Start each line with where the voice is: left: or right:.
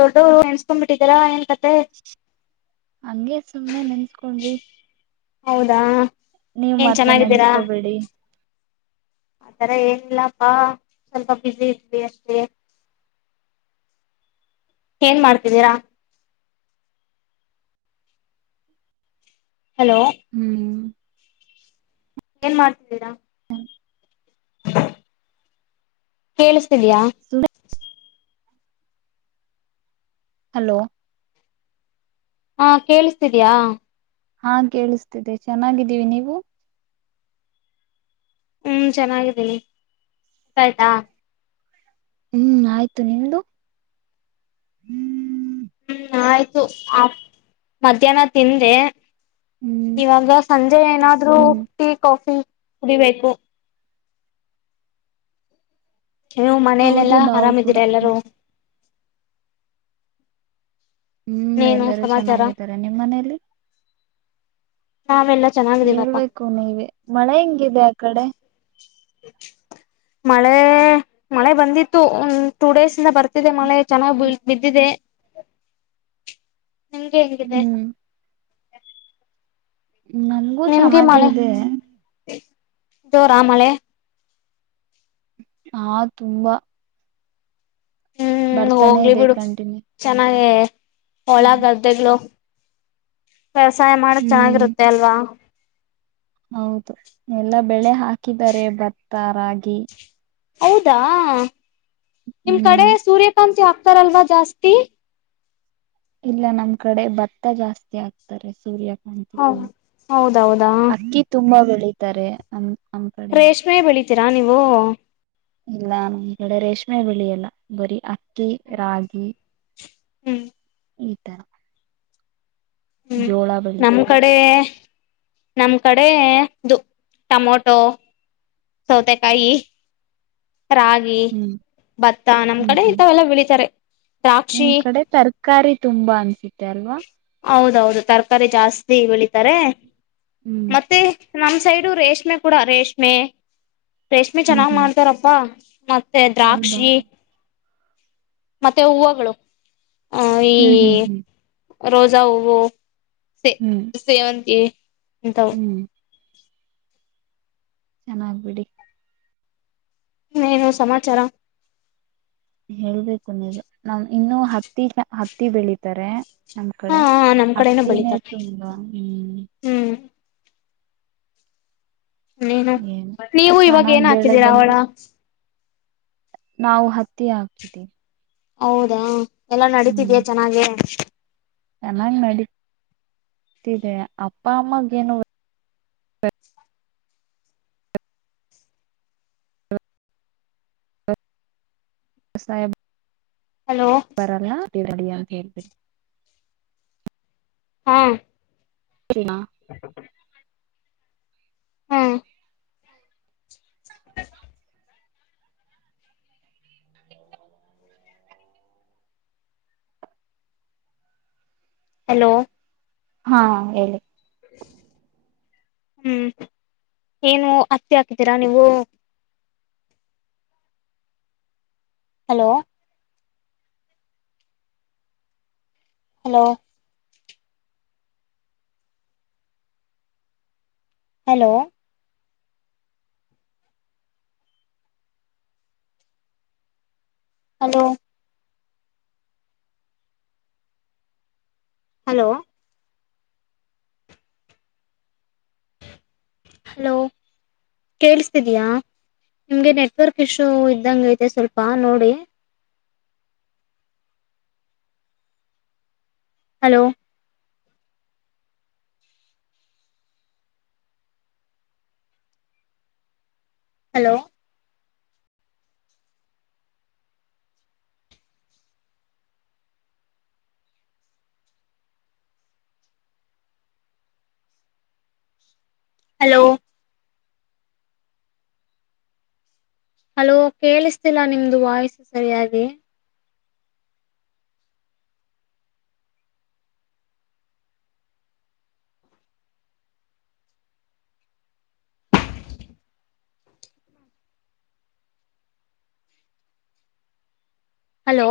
left: ದೊಡ್ಡವರು ಎಣಸ್ಕೊಂಡ್ಬ ಬಿಟ್ಟಿದರಾ ಏನ್
right: ಹಂಗೆಗೆ ಸುಮ್ನೆ ನೆನ್ಸ್ಕೊಂಡಿ
left: ಹೌದಾ
right: ನೀವು ಮಾತ್ರ ನೆನ್ಸ್ಕೋಬೇಡಿ.
left: ಆಥರ ಏನಿಲ್ಲಪ್ಪಾ, ಸ್ವಲ್ಪ ಬಿಸಿಲಿ ಇರ್ಲಿ ಅಷ್ಟೇ. ಏನ್ ಮಾಡ್ತಿದ್ದೀರಾ? ಹಲೋ
right: ಹ್ಮ್
left: ಏನ್ ಮಾಡ್ತಿದ್ದೀರಾ? ಹ ಕೇಳಸ್ ತ್ತದಿಯಾ?
right: ಸುಮ್ನೆ ಹಲೋ
left: ಹಾ ಕೇಳಿಸ್ತಿದಯಾ?
right: ಹಾ ಕೇಳಿಸ್ತಿದೆ. ಚೆನ್ನಾಗಿದ್ದೀವಿ ನೀವು?
left: ಹ್ಮ್ ಚೆನ್ನಾಗಿದ್ದೀನಿ, ಊಟಾ ಆಯ್ತಾ?
right: ಹ್ಮ್ ಆಯ್ತು ನಿಮ್ದು ಹ್ಮ್
left: ಹ್ಮ್ ಆಯ್ತು ಆ ಮಧ್ಯಾಹ್ನ ತಿಂದೆ
right: ಹ್ಮ್
left: ಇವಾಗ ಸಂಜೆ ಏನಾದ್ರು ಟೀ ಕಾಫಿ ಕುಡಿಬೇಕು ನೀವು
right: ಹೌದು
left: ಮನೇಲೆೆಲ್ಲಾ
right: ನಾವು ಕೂಡ
left: ಆರಾಮಿದೀರಾ ಎಲ್ಲಾರೂ
right: ಹ್ಮ್
left: ಇನ್ನೇನು
right: ಎಲ್ಲರೂ
left: ಸಮಾಚಾರ
right: ಚೆನ್ನಾಗಿದ್ದಾರೆ ನಿಮ್ಮ್ ಮನೇಲಿ
left: ನಾವೆಲ್ಲಾ ಚೆನ್ನಾಗಿದೀವಪ್ಪಾ
right: ಹೇಳ್ಬೇಕು ನೀವೆ ಮಳೆ ಹೆಂಗಿದೆ ಆ ಕಡೆ
left: ಮಳೆ ಮಳೆ ಬಂದಿತ್ತು ಒಂದ್ ಟು ಡೇಸ್ ಇಂದ ಬರ್ತಿದೆ ಮಳೆ ಚೆನ್ನಾಗ ಬಿದ್ದಿದೆ ನಂಗೆ ಹೆಂಗಿದೆ
right: ಹ್ಮ್ ನಂಗೂ
left: ನಿಮ್ಗೆ
right: ಚೆನ್ನಾಗೇ
left: ಮಳೆ
right: ಇದೆ
left: ಜೋರಾ ಮಳೆ
right: ಹಾ ತುಂಬಾ
left: ಹ್ಮ್
right: ಬರ್ತಾನೆ
left: ಹೋಗ್ಲಿ
right: ಇದೆ
left: ಬಿಡು
right: ಕಂಟಿನ್ಯೂ
left: ಚೆನ್ನಾಗೇ ಹೊಳಾ ಗದ್ದೆಗ್ಳು ವ್ಯವಸಾಯ ಮಾಡಕ್
right: ಹ್ಮ್
left: ಚೆನ್ನಾಗಿರುತ್ತೆ ಅಲ್ವಾ
right: ಹೌದು ಎಲ್ಲಾ ಬೆಳೆ ಹಾಕಿದ್ದಾರೆ ಭತ್ತ ರಾಗಿ
left: ಹೌದಾ ನಿಮ್ ಕಡೆ
right: ಹ್ಮ್
left: ಸೂರ್ಯಕಾಂತಿ ಹಾಕ್ ತಾರಲ್ವಾ ಜಾಸ್ತಿ
right: ಇಲ್ಲ ನಮ್ ಕಡೆ ಭತ್ತ ಜಾಸ್ತಿ ಆಗ್ತಾರೆ ಸೂರ್ಯ
left: ಹಾ ಹೌದೌದಾ
right: ಅಕ್ಕಿ ತುಂಬಾ ಬೆಳಿತಾರೆ ಅಮ್ಮ ಕಡೆ
left: ತಿರಾ ನೀವು
right: ಇಲ್ಲ ನಮ್ ಕಡೆ ರೇಷ್ಮೆ ಬೆಳಿಯಲ್ಲ ಬರಿ ರೀ ರಾಗಿ
left: ಹ್ಮ್
right: ಈ ತರ
left: ಹ್ಮ್
right: ಜೋಳ
left: ನಮ್ಮ್
right: ಬೆಳಿತಾರೆ
left: ಕಡೆ ನಮ್ ಕಡೆ ದು ಟಮೊಟೊ ಸೌತೆ ಕಾಯಿ ರಾಗಿ
right: ಹ್ಮ್
left: ಭತ್ತ ನಮ್
right: ಹ್ಮ್
left: ಕಡೆ
right: ಹ್ಮ್
left: ಇಂತವೆೆಲ್ಲ ಬೆಳಿತಾರೆ
right: ನಿಮ್
left: ದ್ರಾಕ್ಷಿ
right: ಕಡೆ ತರಕಾರಿ ತುಂಬಾ ಅನ್ಸತ್ತೆ ಅಲ್ವಾ
left: ಹೌದು ತರಕಾರಿ ಜಾಸ್ತಿ ಬೆಳಿತಾರೆ
right: ಹ್ಮ್
left: ಮತ್ತೆ ನಮ್ ಸೈಡು ರೇಷ್ಮೆ ಕೂಡ ರೇಷ್ಮೆ [unintelligible] ರೇಷ್ಮೆ
right: ಹ್ಮ್
left: ಚೆನ್ನಾಗ್
right: ಹ್ಮ್
left: ಮಾಡ್ತಾರಪ್ಪಾ [unintelligible] ಮತ್ತೆ
right: ಹೌದಾ
left: ದ್ರಾಕ್ಷಿ [unintelligible] ಮತ್ತೆ ಹೂವುಗಳು ಆ ಈ
right: ಹ್ಮ್ ಹ್ಮ್ ಹ್ಮ್
left: ರೋಜಾ ಹೂವು ಸೇ
right: ಹ್ಮ್
left: ಸೇವಂತಿ ಇಂತವು
right: ಹ್ಮ್ ಚೆನ್ನಾಗ್ಬಿಡಿ [unintelligible]
left: ನೀನು ಸಮಾಚಾರ
right: ಹೇಳ್ಬೇಕು ನೀವು ನಾ ಇನ್ನು ಹತ್ತಿ ಚ ಹತ್ತಿ ಬೆಳಿತಾರೆ ನಮ್
left: ಹಾ
right: ಕಡೆ
left: ನಮ್ ಕಡೆನೂ
right: ಹತ್ತಿನೇ
left: ಬೆಳಿತಾರೆ
right: ತುಂಬಾ ಹ್ಮ್
left: ಹ್ಮ್ ನೀನು
right: ಏನು
left: ನೀವು ಇವಾಗ
right: ಚೆನ್ನಾಗ್
left: ಏನ್
right: ಬೆಳೆ
left: ಹಾಕಿದ್ದೀರಾ ಅವಳ
right: ಬಂದ್ರೆ ನಾವು ಹತ್ತೆ ಹಾಕಿದೆ
left: ಹೌದಾ ಎಲ್ಲಾ ನಡತಿದೀ್ಯಾ ಚೆನ್ನಾಗೆ
right: ಚೆನ್ನಾಗ್ ನಡತಿದೆ ಅಪ್ಪ ಅಮ್ಮಗ ಏನು [inaudible]
left: ಹಲೋ
right: ರಡಿಯಾ ಕೇಳ್ಬನ್
left: ಹಾ
right: ಣ
left: ಹ ಹಲೋ
right: ಹಾ ಹೇಳಿ
left: ಹ್ಮ್ ಏನು ಹತ್ತಿ ಹಾಕಿದ್ದೀರಾ ನೀವು ಹಲೋ ಹಲೋ ಹಲೋ ಅದು ಹಲೋ ಹಲೋ ಕೇೇಳಸ್ತಿದಯಾ ನಿಮ್ಗೆ ನೆಟ್ವರ್ಕ್ ಇಶ್ಯೂ ಇದ್ದಂಗ ೈತೆ ಸ್ವಲ್ಪ ನೋಡಿ ಹಲೋ ಹಲೋ ಹಲೋ ಹಲೋ ಕೇಳಿಸ್ತಿಲ್ಲ ನಿಮ್ದು ವಾಯ್ಸು ಸರಿಯಾಗಿ ಹಲೋ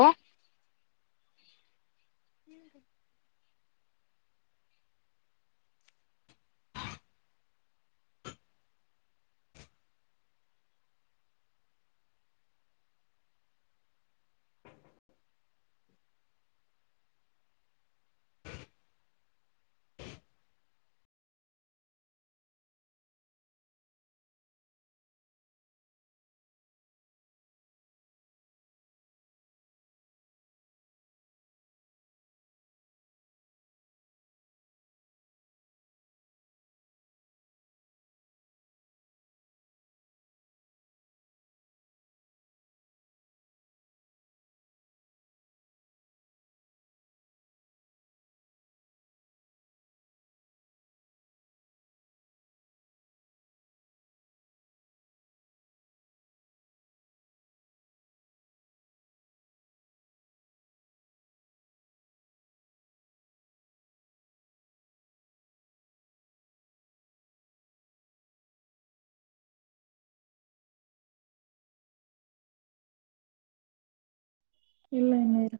left: ಹ್ಮ್
right: ಇಲ್ಲ ಇನ್ನರು